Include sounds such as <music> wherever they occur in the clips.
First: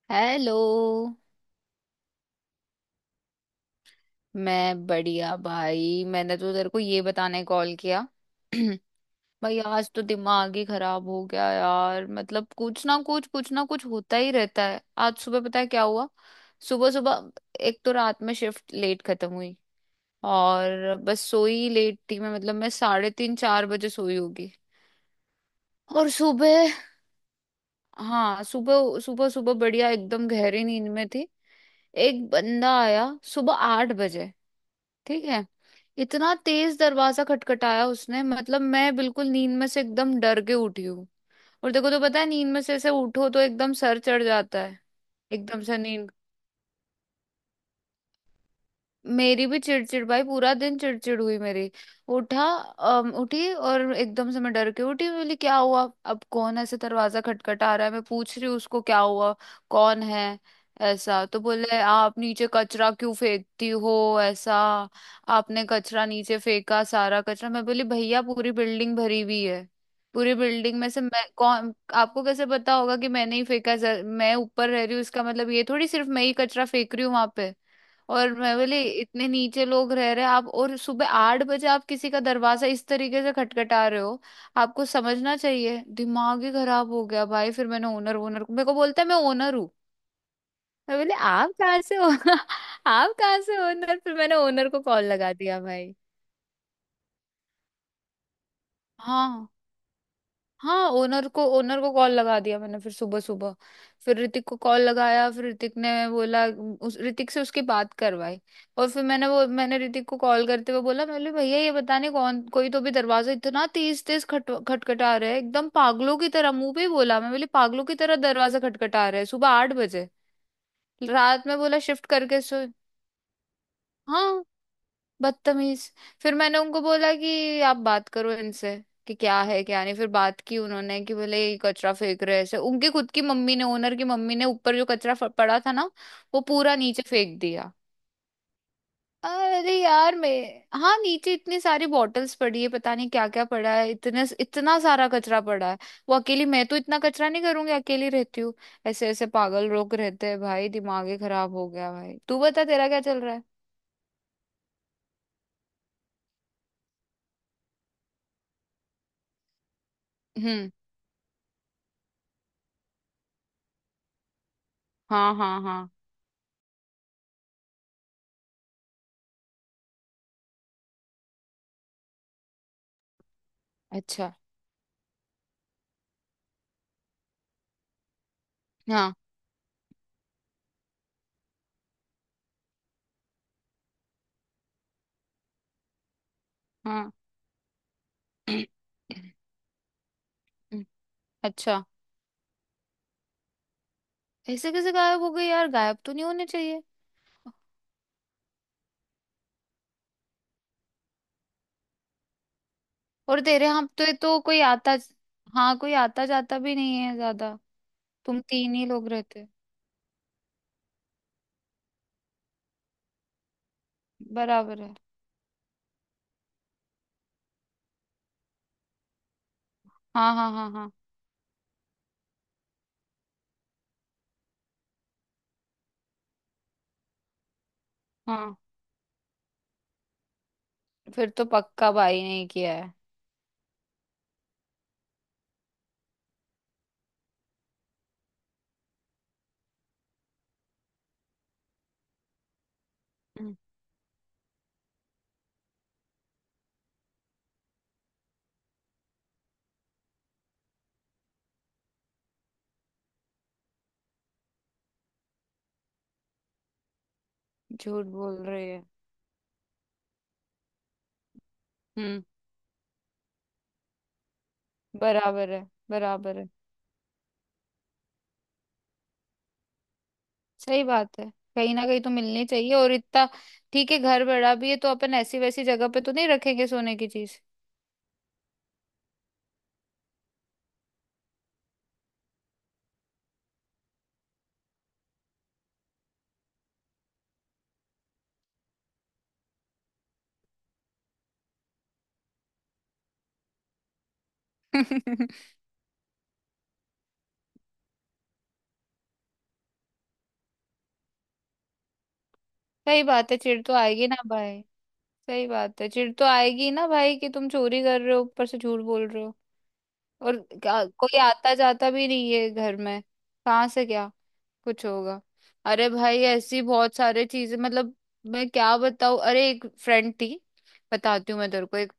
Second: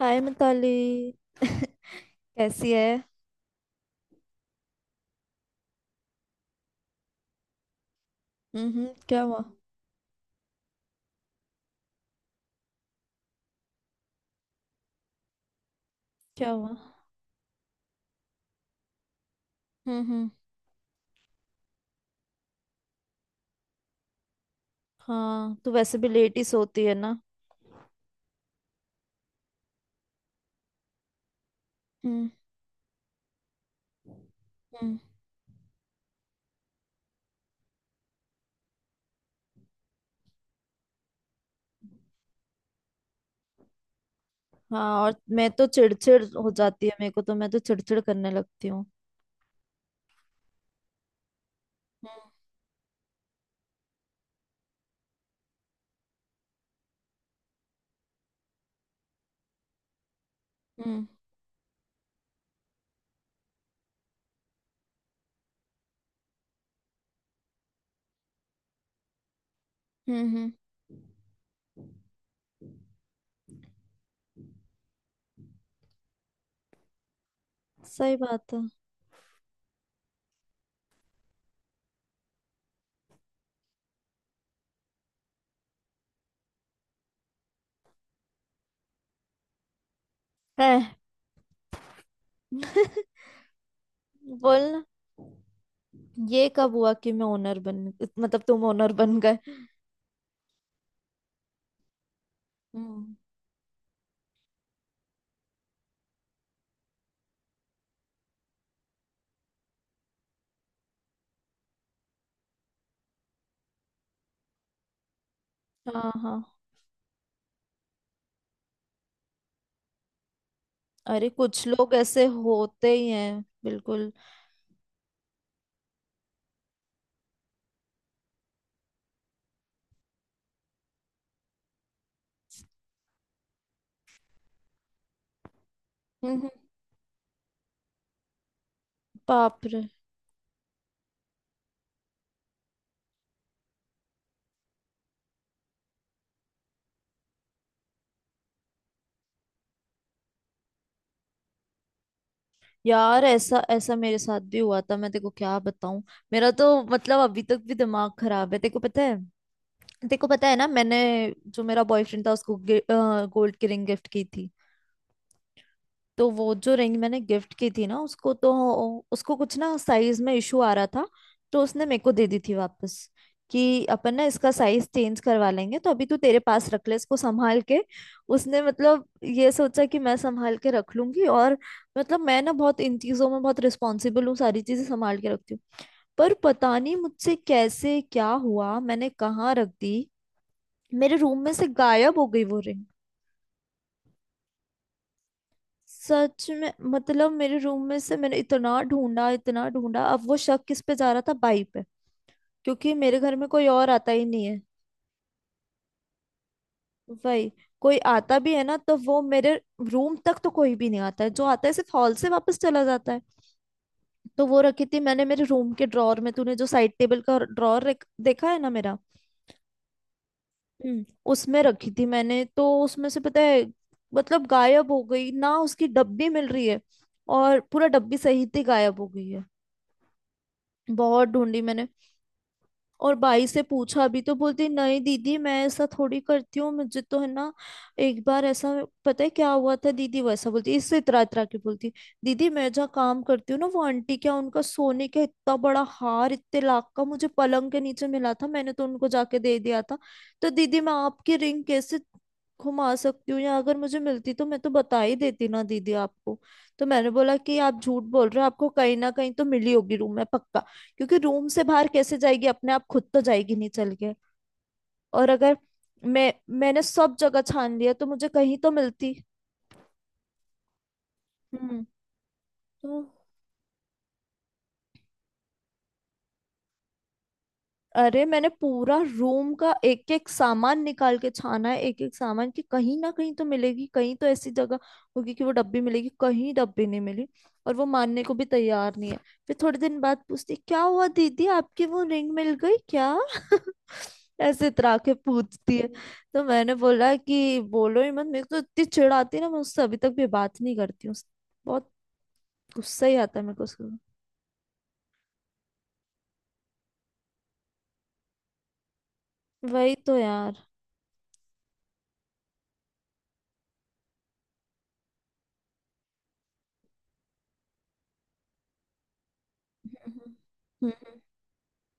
हाय hello. Mitali. कैसी है। मैं बढ़िया भाई, मैंने तो तेरे को ये बताने कॉल किया। <clears throat> हम्म, क्या हुआ। भाई आज तो दिमाग ही खराब हो गया यार, मतलब कुछ ना कुछ होता ही रहता है। आज सुबह पता है क्या हुआ? क्या हुआ। सुबह सुबह एक तो रात में शिफ्ट लेट खत्म हुई, हम्म। और बस सोई लेट थी, मैं मतलब मैं साढ़े 3-4 बजे सोई होगी। हाँ, तू वैसे भी और लेट ही सुबह, सोती है ना। हाँ सुबह सुबह सुबह बढ़िया एकदम गहरी नींद में थी। एक हम्म बंदा आया सुबह 8 बजे। हम्म। ठीक है। इतना तेज दरवाजा खटखटाया उसने, मतलब मैं बिल्कुल नींद में से एकदम डर के उठी हूँ। और देखो तो पता है, नींद में से ऐसे उठो तो एकदम सर चढ़ जाता है। हाँ, और मैं एकदम तो से नींद, चिड़चिड़ हो जाती है, मेरे को तो मैं तो चिड़चिड़ करने लगती हूँ। मेरी भी चिड़चिड़, भाई पूरा दिन चिड़चिड़ हुई मेरी। उठी और एकदम से मैं डर के उठी, बोली क्या हुआ, अब कौन ऐसे दरवाजा खटखटा रहा है, मैं पूछ रही हूँ उसको क्या हुआ, कौन है? हम्म ऐसा तो बोले, आप नीचे कचरा क्यों फेंकती हो, ऐसा आपने कचरा नीचे फेंका, सारा कचरा। मैं बोली भैया पूरी बिल्डिंग भरी हुई है, पूरी हम्म। बिल्डिंग में से मैं कौन, आपको कैसे पता होगा कि मैंने ही फेंका? मैं ऊपर रह रही हूँ, इसका मतलब ये थोड़ी सिर्फ मैं ही कचरा फेंक रही हूँ वहां पे। सही और बात मैं है। बोली, इतने नीचे लोग रह रहे हैं आप, और सुबह 8 बजे आप किसी का दरवाजा इस तरीके से खटखटा रहे हो, आपको समझना चाहिए। दिमाग ही खराब हो गया भाई। फिर मैंने ओनर ओनर को, मेरे को बोलता है मैं ओनर हूँ। है। मैं बोली आप कहाँ से हो <laughs> <laughs> आप कहाँ से ओनर? फिर मैंने बोल ओनर को ना, कॉल लगा दिया भाई। ये कब हुआ कि मैं ओनर बन। मतलब तुम ओनर बन गए। हाँ हाँ, ओनर को कॉल लगा दिया मैंने। फिर हम्म। सुबह सुबह फिर ऋतिक को कॉल लगाया, फिर ऋतिक ने बोला, उस ऋतिक से उसकी बात करवाई। और फिर मैंने ऋतिक को कॉल करते हुए बोला, मैंने बोला भैया ये बता नहीं, कौन कोई तो भी दरवाजा इतना तेज तेज खट खटखटा रहा है, एकदम हाँ पागलों की हाँ। तरह मुंह पे ही बोला, मैं बोली पागलों की तरह दरवाजा खटखटा रहा है सुबह 8 बजे, अरे रात में कुछ बोला लोग शिफ्ट ऐसे करके सो। होते ही हैं बिल्कुल। हाँ। बदतमीज। फिर मैंने उनको बोला कि आप बात करो इनसे कि क्या है क्या नहीं, फिर बात की उन्होंने, कि बोले ये कचरा फेंक रहे हैं ऐसे, उनकी खुद की मम्मी ने, ओनर की मम्मी ने ऊपर जो कचरा पड़ा था ना, हम्म वो हम्म, पूरा नीचे फेंक दिया। बाप अरे रे। यार मैं, हाँ नीचे इतनी सारी बॉटल्स पड़ी है, पता नहीं क्या क्या पड़ा है, इतने इतना सारा कचरा पड़ा है। वो अकेली, मैं तो इतना कचरा नहीं करूंगी, अकेली रहती हूँ। ऐसे ऐसे पागल लोग रहते हैं भाई, दिमाग ही खराब हो गया। भाई तू बता, तेरा क्या चल यार रहा है? ऐसा ऐसा मेरे साथ भी हुआ था, मैं तेको क्या बताऊं। मेरा तो मतलब अभी तक भी दिमाग खराब है, तेको पता है। तेको पता है ना, हम्म। मैंने जो मेरा बॉयफ्रेंड था उसको गोल्ड की रिंग गिफ्ट की थी। हाँ हाँ हाँ। तो वो जो रिंग मैंने गिफ्ट की थी ना उसको, तो उसको कुछ ना साइज में इशू आ रहा था। तो उसने मेरे को दे दी थी वापस कि अपन ना अच्छा। इसका साइज चेंज करवा लेंगे, तो अभी तू तेरे पास रख ले इसको संभाल के। उसने मतलब ये सोचा कि मैं संभाल के रख लूंगी। और मतलब मैं ना बहुत इन चीजों में बहुत रिस्पॉन्सिबल हूँ, सारी चीजें संभाल के रखती हूँ। पर पता नहीं हाँ। मुझसे कैसे क्या हुआ, मैंने <clears throat> कहाँ रख दी। मेरे रूम में से अच्छा, गायब हो गई वो रिंग। ऐसे कैसे गायब हो गई यार, गायब तो नहीं सच होने में चाहिए। मतलब मेरे रूम में से मैंने इतना ढूंढा इतना ढूंढा। अब वो शक किस पे जा रहा था, बाई पे। क्योंकि मेरे घर और में तेरे कोई यहाँ और आता तो, ही तो नहीं है। कोई आता, हाँ कोई आता जाता भी नहीं है वही, ज्यादा। कोई आता तुम भी है तीन ना ही तो लोग वो रहते। मेरे रूम तक तो कोई भी नहीं आता है। जो आता है सिर्फ हॉल से वापस चला जाता है। तो वो बराबर रखी है। थी मैंने मेरे रूम के ड्रॉर में, तूने जो साइड टेबल का ड्रॉर देखा है ना मेरा। हाँ हाँ हाँ हाँ। हम्म। उसमें रखी थी मैंने, तो उसमें से पता है मतलब गायब हो गई ना, उसकी डब्बी मिल रही है। और पूरा डब्बी हाँ। सहित ही गायब हो गई है। बहुत फिर तो ढूंढी मैंने। पक्का भाई ने ही किया है। और भाई से पूछा भी तो बोलती नहीं दीदी मैं ऐसा थोड़ी करती हूँ, मुझे तो है ना एक बार ऐसा पता है क्या हुआ था दीदी, वैसा बोलती इससे इतरा इतरा के बोलती, दीदी मैं जहाँ काम करती हम्म, हूँ ना वो आंटी क्या उनका सोने का इतना बड़ा हार इतने लाख का मुझे पलंग के नीचे मिला था, मैंने तो उनको जाके दे दिया था। तो दीदी मैं आपकी रिंग कैसे घुमा सकती हूँ, या अगर मुझे मिलती तो मैं तो बता ही देती ना दीदी आपको। तो मैंने बोला कि आप झूठ झूठ बोल बोल रहे हो, आपको रही है। कहीं ना कहीं तो मिली होगी रूम में पक्का। क्योंकि रूम से बाहर कैसे हम्म। जाएगी, अपने आप खुद तो जाएगी नहीं चल के। और बराबर अगर है, मैं, बराबर है, मैंने सब जगह छान लिया तो मुझे कहीं तो मिलती। सही बात है। कहीं हम्म। ना कहीं तो मिलनी चाहिए, और तो इतना। ठीक है, घर बड़ा भी है तो अपन ऐसी वैसी जगह पे तो नहीं रखेंगे सोने की चीज। अरे मैंने पूरा रूम का एक एक सामान निकाल के छाना है, एक एक सामान कि कहीं ना कहीं तो मिलेगी, कहीं तो ऐसी जगह होगी कि वो डब्बी मिलेगी। कहीं डब्बी नहीं मिली। और वो मानने को भी तैयार नहीं है। फिर थोड़े दिन बाद पूछती क्या हुआ दीदी आपकी वो रिंग मिल गई क्या। <laughs> ऐसे इतरा के <laughs> पूछती है। तो मैंने बोला कि बोलो ही मत, मेरे को तो इतनी चिढ़ आती है ना, मैं उससे अभी तक भी बात नहीं करती हूँ। बहुत सही गुस्सा ही बात है, आता है मेरे चिढ़ को तो उसके। आएगी ना भाई, सही बात है, चिढ़ तो आएगी ना भाई, कि तुम चोरी कर रहे हो ऊपर से झूठ बोल रहे हो। वही तो और यार। कोई आता जाता भी नहीं है घर में, कहाँ से क्या कुछ होगा। अरे भाई ऐसी बहुत सारे चीजें, मतलब मैं क्या बताऊँ, अरे एक हम्म फ्रेंड हम्म, थी। हम्म, बताती हूँ मैं तेरे को, एक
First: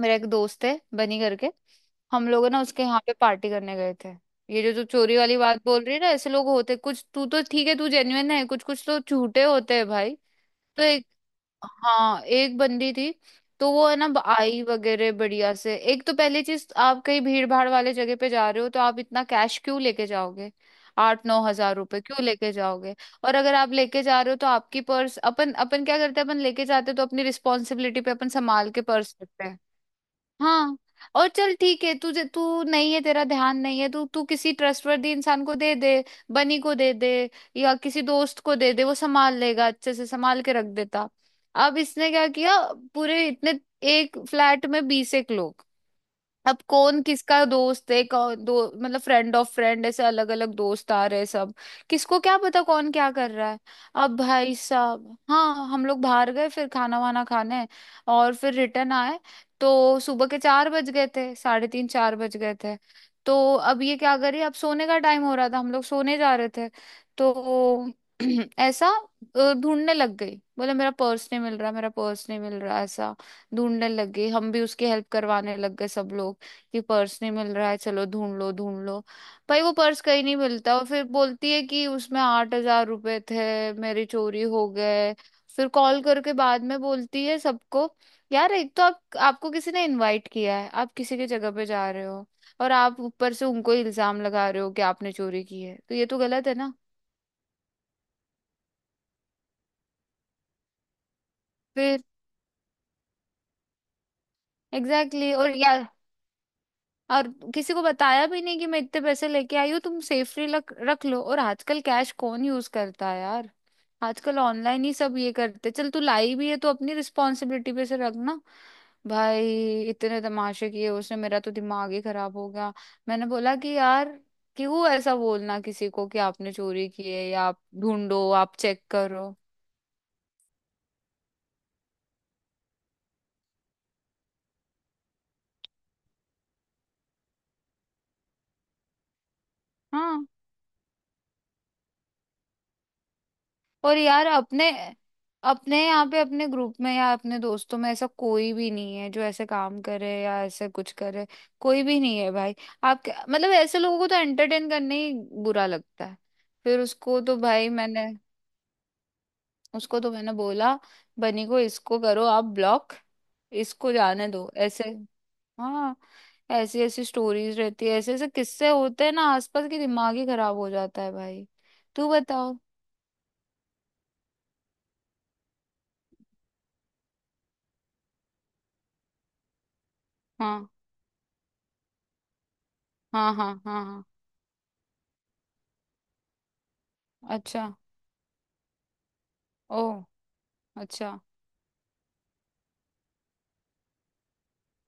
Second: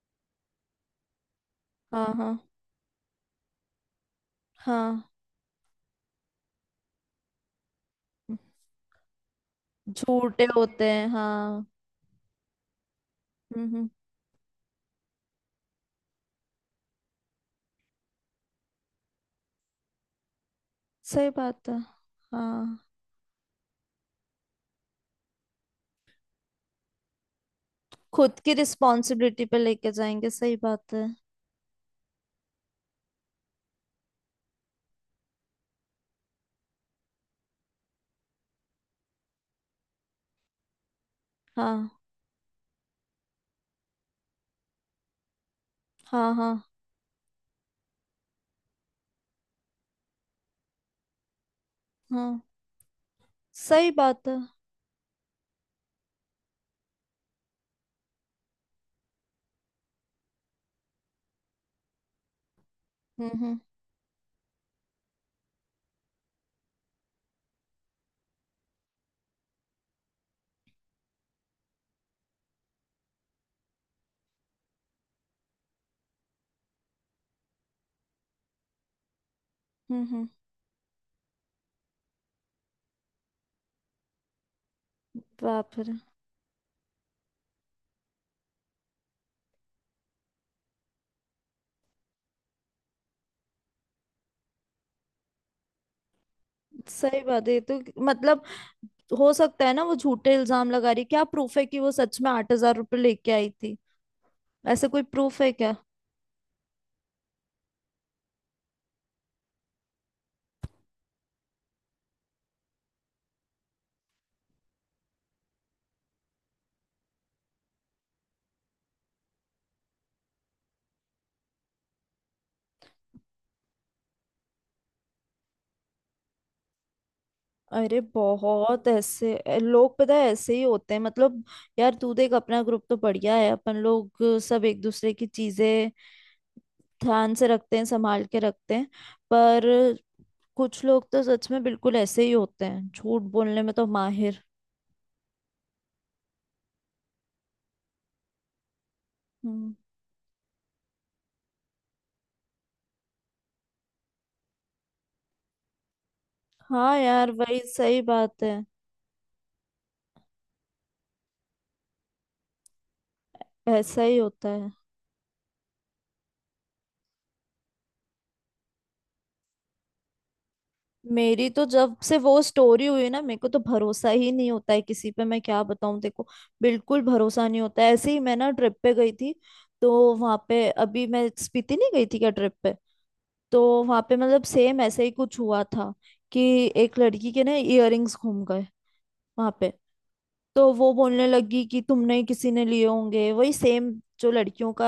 मेरा एक दोस्त है बनी करके। हाँ हम हाँ लोग ना उसके यहाँ पे पार्टी करने गए थे। ये जो तू हाँ। चोरी वाली बात बोल रही है ना, ऐसे लोग होते कुछ, तू तो ठीक है, तू जेन्युइन है, कुछ कुछ तो झूठे होते हैं भाई। झूठे तो होते हैं हाँ। हाँ एक बंदी थी, तो वो हम्म। है ना आई वगैरह बढ़िया से। एक तो पहली चीज, आप कहीं भीड़ भाड़ वाले जगह पे जा रहे हो तो आप इतना कैश क्यों लेके जाओगे? आठ सही नौ बात हजार है। रुपए क्यों लेके हाँ। जाओगे? और अगर आप लेके जा रहे हो तो आपकी पर्स, अपन अपन क्या करते हैं, अपन लेके जाते हैं तो अपनी रिस्पॉन्सिबिलिटी पे अपन खुद की संभाल के पर्स रखते रिस्पॉन्सिबिलिटी हैं। पे लेके जाएंगे, सही हाँ। बात है। और चल ठीक है, तुझे तू नहीं है, तेरा ध्यान नहीं है, तू तू किसी ट्रस्टवर्दी इंसान को दे दे, बनी को दे दे, या किसी दोस्त को दे दे, वो संभाल लेगा, अच्छे से संभाल के रख देता। अब हाँ इसने क्या किया, पूरे इतने, एक फ्लैट में 20 एक लोग, हाँ हाँ अब कौन किसका दोस्त है, कौन दो, मतलब फ्रेंड ऑफ फ्रेंड ऐसे अलग अलग दोस्त आ रहे हैं सब, किसको क्या हाँ। पता कौन क्या कर रहा है। सही अब बात है। भाई साहब हाँ, हम लोग बाहर गए फिर खाना वाना खाने, और फिर रिटर्न आए, तो सुबह के 4 बज गए थे, साढ़े 3-4 बज गए थे। हम्म तो हम्म अब ये क्या करिए, अब सोने का टाइम हो रहा था, हम लोग सोने जा रहे थे, तो <clears throat> ऐसा ढूंढने लग गई, बोले मेरा पर्स नहीं मिल रहा, मेरा पर्स नहीं मिल रहा, ऐसा ढूंढने लग गई। हम भी उसकी हेल्प करवाने लग गए सब लोग, कि पर्स नहीं मिल रहा है, चलो ढूंढ लो ढूंढ लो। भाई वो पर्स कहीं हम्म। नहीं मिलता, और फिर बोलती है कि उसमें 8 हजार रुपए थे, मेरी चोरी हो गए। फिर बाप रे। कॉल करके बाद में बोलती है सबको, यार एक तो आप आपको किसी ने इनवाइट किया है, आप किसी की जगह पे जा रहे हो, और आप ऊपर से उनको इल्जाम लगा रहे हो कि आपने चोरी की है, तो ये तो गलत है ना। सही बात है ये तो। मतलब हो सकता है ना वो झूठे इल्जाम लगा रही है। क्या प्रूफ है कि वो फिर सच में 8,000 रुपये लेके आई थी। ऐसे कोई एग्जैक्टली, प्रूफ है और क्या। यार, और किसी को बताया भी नहीं कि मैं इतने पैसे लेके आई हूँ, तुम सेफली रख रख लो। और आजकल कैश कौन यूज करता है यार, आजकल ऑनलाइन ही सब ये करते। चल तू लाई भी है तो अपनी रिस्पॉन्सिबिलिटी पे से रखना। भाई इतने तमाशे किए उसने, मेरा तो दिमाग ही खराब हो गया। मैंने बोला कि यार क्यों ऐसा बोलना किसी को कि आपने चोरी की है, या आप अरे ढूंढो, आप चेक बहुत करो। ऐसे लोग पता है ऐसे ही होते हैं मतलब। यार तू देख अपना ग्रुप तो बढ़िया है अपन लोग, सब एक दूसरे की चीजें ध्यान से रखते हैं संभाल के रखते हैं। पर हाँ। कुछ लोग तो सच में बिल्कुल ऐसे ही होते हैं, झूठ बोलने में तो और यार माहिर। अपने अपने यहाँ पे, अपने ग्रुप में या अपने दोस्तों में ऐसा कोई भी नहीं है जो ऐसे हम्म। काम करे या ऐसे कुछ करे, कोई भी नहीं है भाई। आप मतलब ऐसे लोगों को तो एंटरटेन करने ही बुरा लगता है। फिर हाँ उसको यार तो वही भाई सही मैंने, बात है। उसको तो मैंने बोला बनी को, इसको करो आप ब्लॉक, इसको ऐसा ही जाने होता दो है। ऐसे। हाँ। ऐसी ऐसी स्टोरीज रहती है, ऐसे ऐसे किस्से होते हैं ना आसपास की, दिमाग ही खराब हो जाता है भाई। मेरी तो जब तू से वो बताओ। स्टोरी हुई ना मेरे को तो भरोसा ही नहीं होता है किसी पे, मैं क्या बताऊं देखो। बिल्कुल भरोसा नहीं होता है। ऐसे ही मैं ना ट्रिप पे गई थी, तो वहां पे, हाँ अभी मैं स्पीति नहीं गई थी क्या ट्रिप पे, हाँ हाँ तो हाँ। वहां हाँ। पे मतलब सेम ऐसे ही कुछ हुआ था कि एक लड़की के ना अच्छा। इयररिंग्स घूम गए वहां पे। ओह। तो वो अच्छा। बोलने लगी कि तुमने किसी ने लिए होंगे, वही सेम। जो लड़कियों का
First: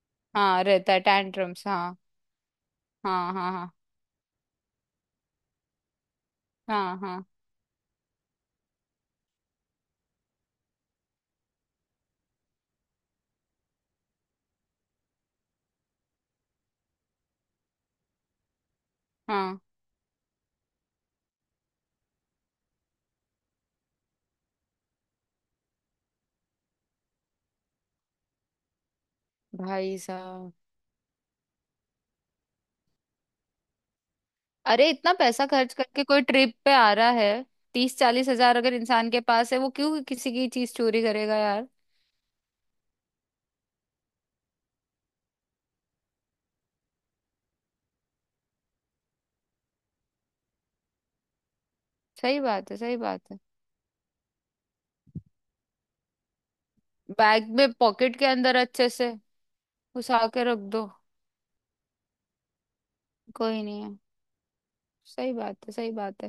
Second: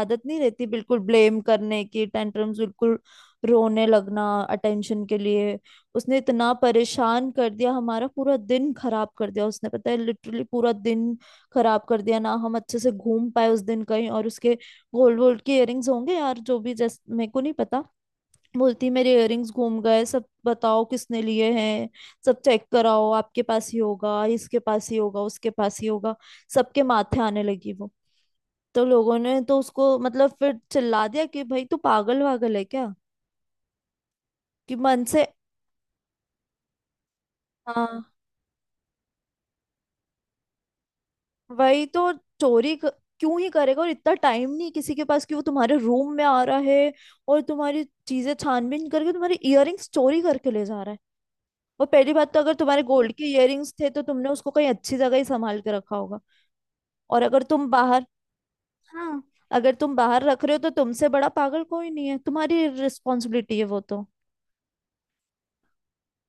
आदत नहीं हाँ रहती, रहता बिल्कुल है ब्लेम टैंट्रम्स, करने हाँ की, टेंटरम्स बिल्कुल, हाँ हाँ। हाँ रोने लगना, अटेंशन के लिए। उसने इतना हाँ हाँ परेशान कर दिया, हमारा पूरा दिन खराब कर दिया उसने, पता है लिटरली पूरा दिन खराब कर दिया। ना हम अच्छे से घूम पाए उस दिन कहीं और। उसके गोल्ड वोल्ड के इयररिंग्स होंगे यार जो भी, जैसे मेरे को नहीं पता। बोलती मेरे इयररिंग्स हाँ। घूम गए, सब बताओ किसने लिए हैं, सब चेक कराओ, आपके पास ही होगा, इसके पास ही होगा, उसके पास ही होगा। सबके माथे आने लगी वो। तो लोगों ने तो उसको भाई मतलब साहब, फिर चिल्ला दिया कि भाई तू पागल वागल है क्या, कि अरे मन इतना से। पैसा खर्च करके कोई ट्रिप पे आ रहा है, तीस हाँ। चालीस हजार अगर इंसान के पास है, वो क्यों किसी की चीज चोरी करेगा यार। वही तो, चोरी क... क्यों ही करेगा। और इतना टाइम नहीं किसी के पास कि वो तुम्हारे रूम में आ रहा है और तुम्हारी चीजें छानबीन करके तुम्हारे इयररिंग्स चोरी करके ले जा रहा है। और पहली बात तो सही अगर बात है, तुम्हारे सही गोल्ड के बात है। इयररिंग्स थे तो तुमने उसको कहीं अच्छी जगह ही संभाल के रखा होगा। और अगर बैग तुम में बाहर पॉकेट के अंदर अच्छे से हाँ, अगर तुम बाहर घुसा के रख रहे हो रख तो दो, तुमसे बड़ा पागल कोई नहीं है, तुम्हारी रिस्पॉन्सिबिलिटी कोई है वो नहीं। तो। सही बात है, सही बात है।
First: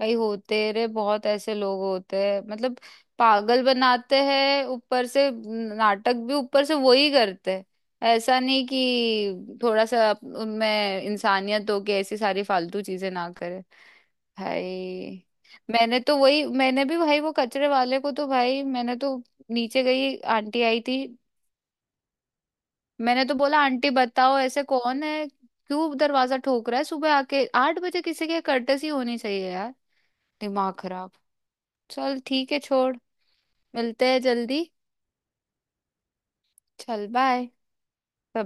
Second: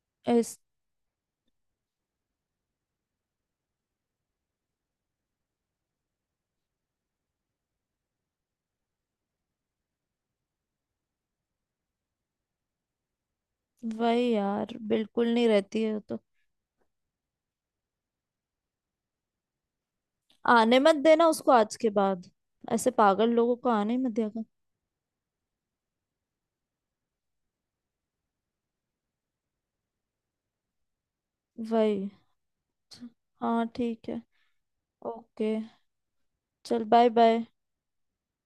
भाई इस होते रे, बहुत ऐसे लोग होते हैं मतलब, पागल बनाते हैं ऊपर से, नाटक भी ऊपर से वही करते हैं। ऐसा नहीं कि थोड़ा सा उनमें इंसानियत हो कि ऐसी सारी फालतू चीजें ना करे। वही यार, भाई बिल्कुल नहीं रहती है वो मैंने तो तो। वही, मैंने भी भाई वो कचरे वाले को तो भाई मैंने तो, नीचे गई, आंटी आने आई मत थी, देना उसको आज के बाद, ऐसे मैंने पागल तो लोगों बोला को आंटी आने ही मत बताओ देगा। ऐसे कौन है, क्यों दरवाजा ठोक रहा है सुबह आके 8 बजे, किसी के कर्टसी होनी चाहिए, दिमाग खराब। वही। चल ठीक है छोड़, च- हाँ मिलते ठीक हैं है। जल्दी। ओके, चल चल बाय बाय। Bye bye.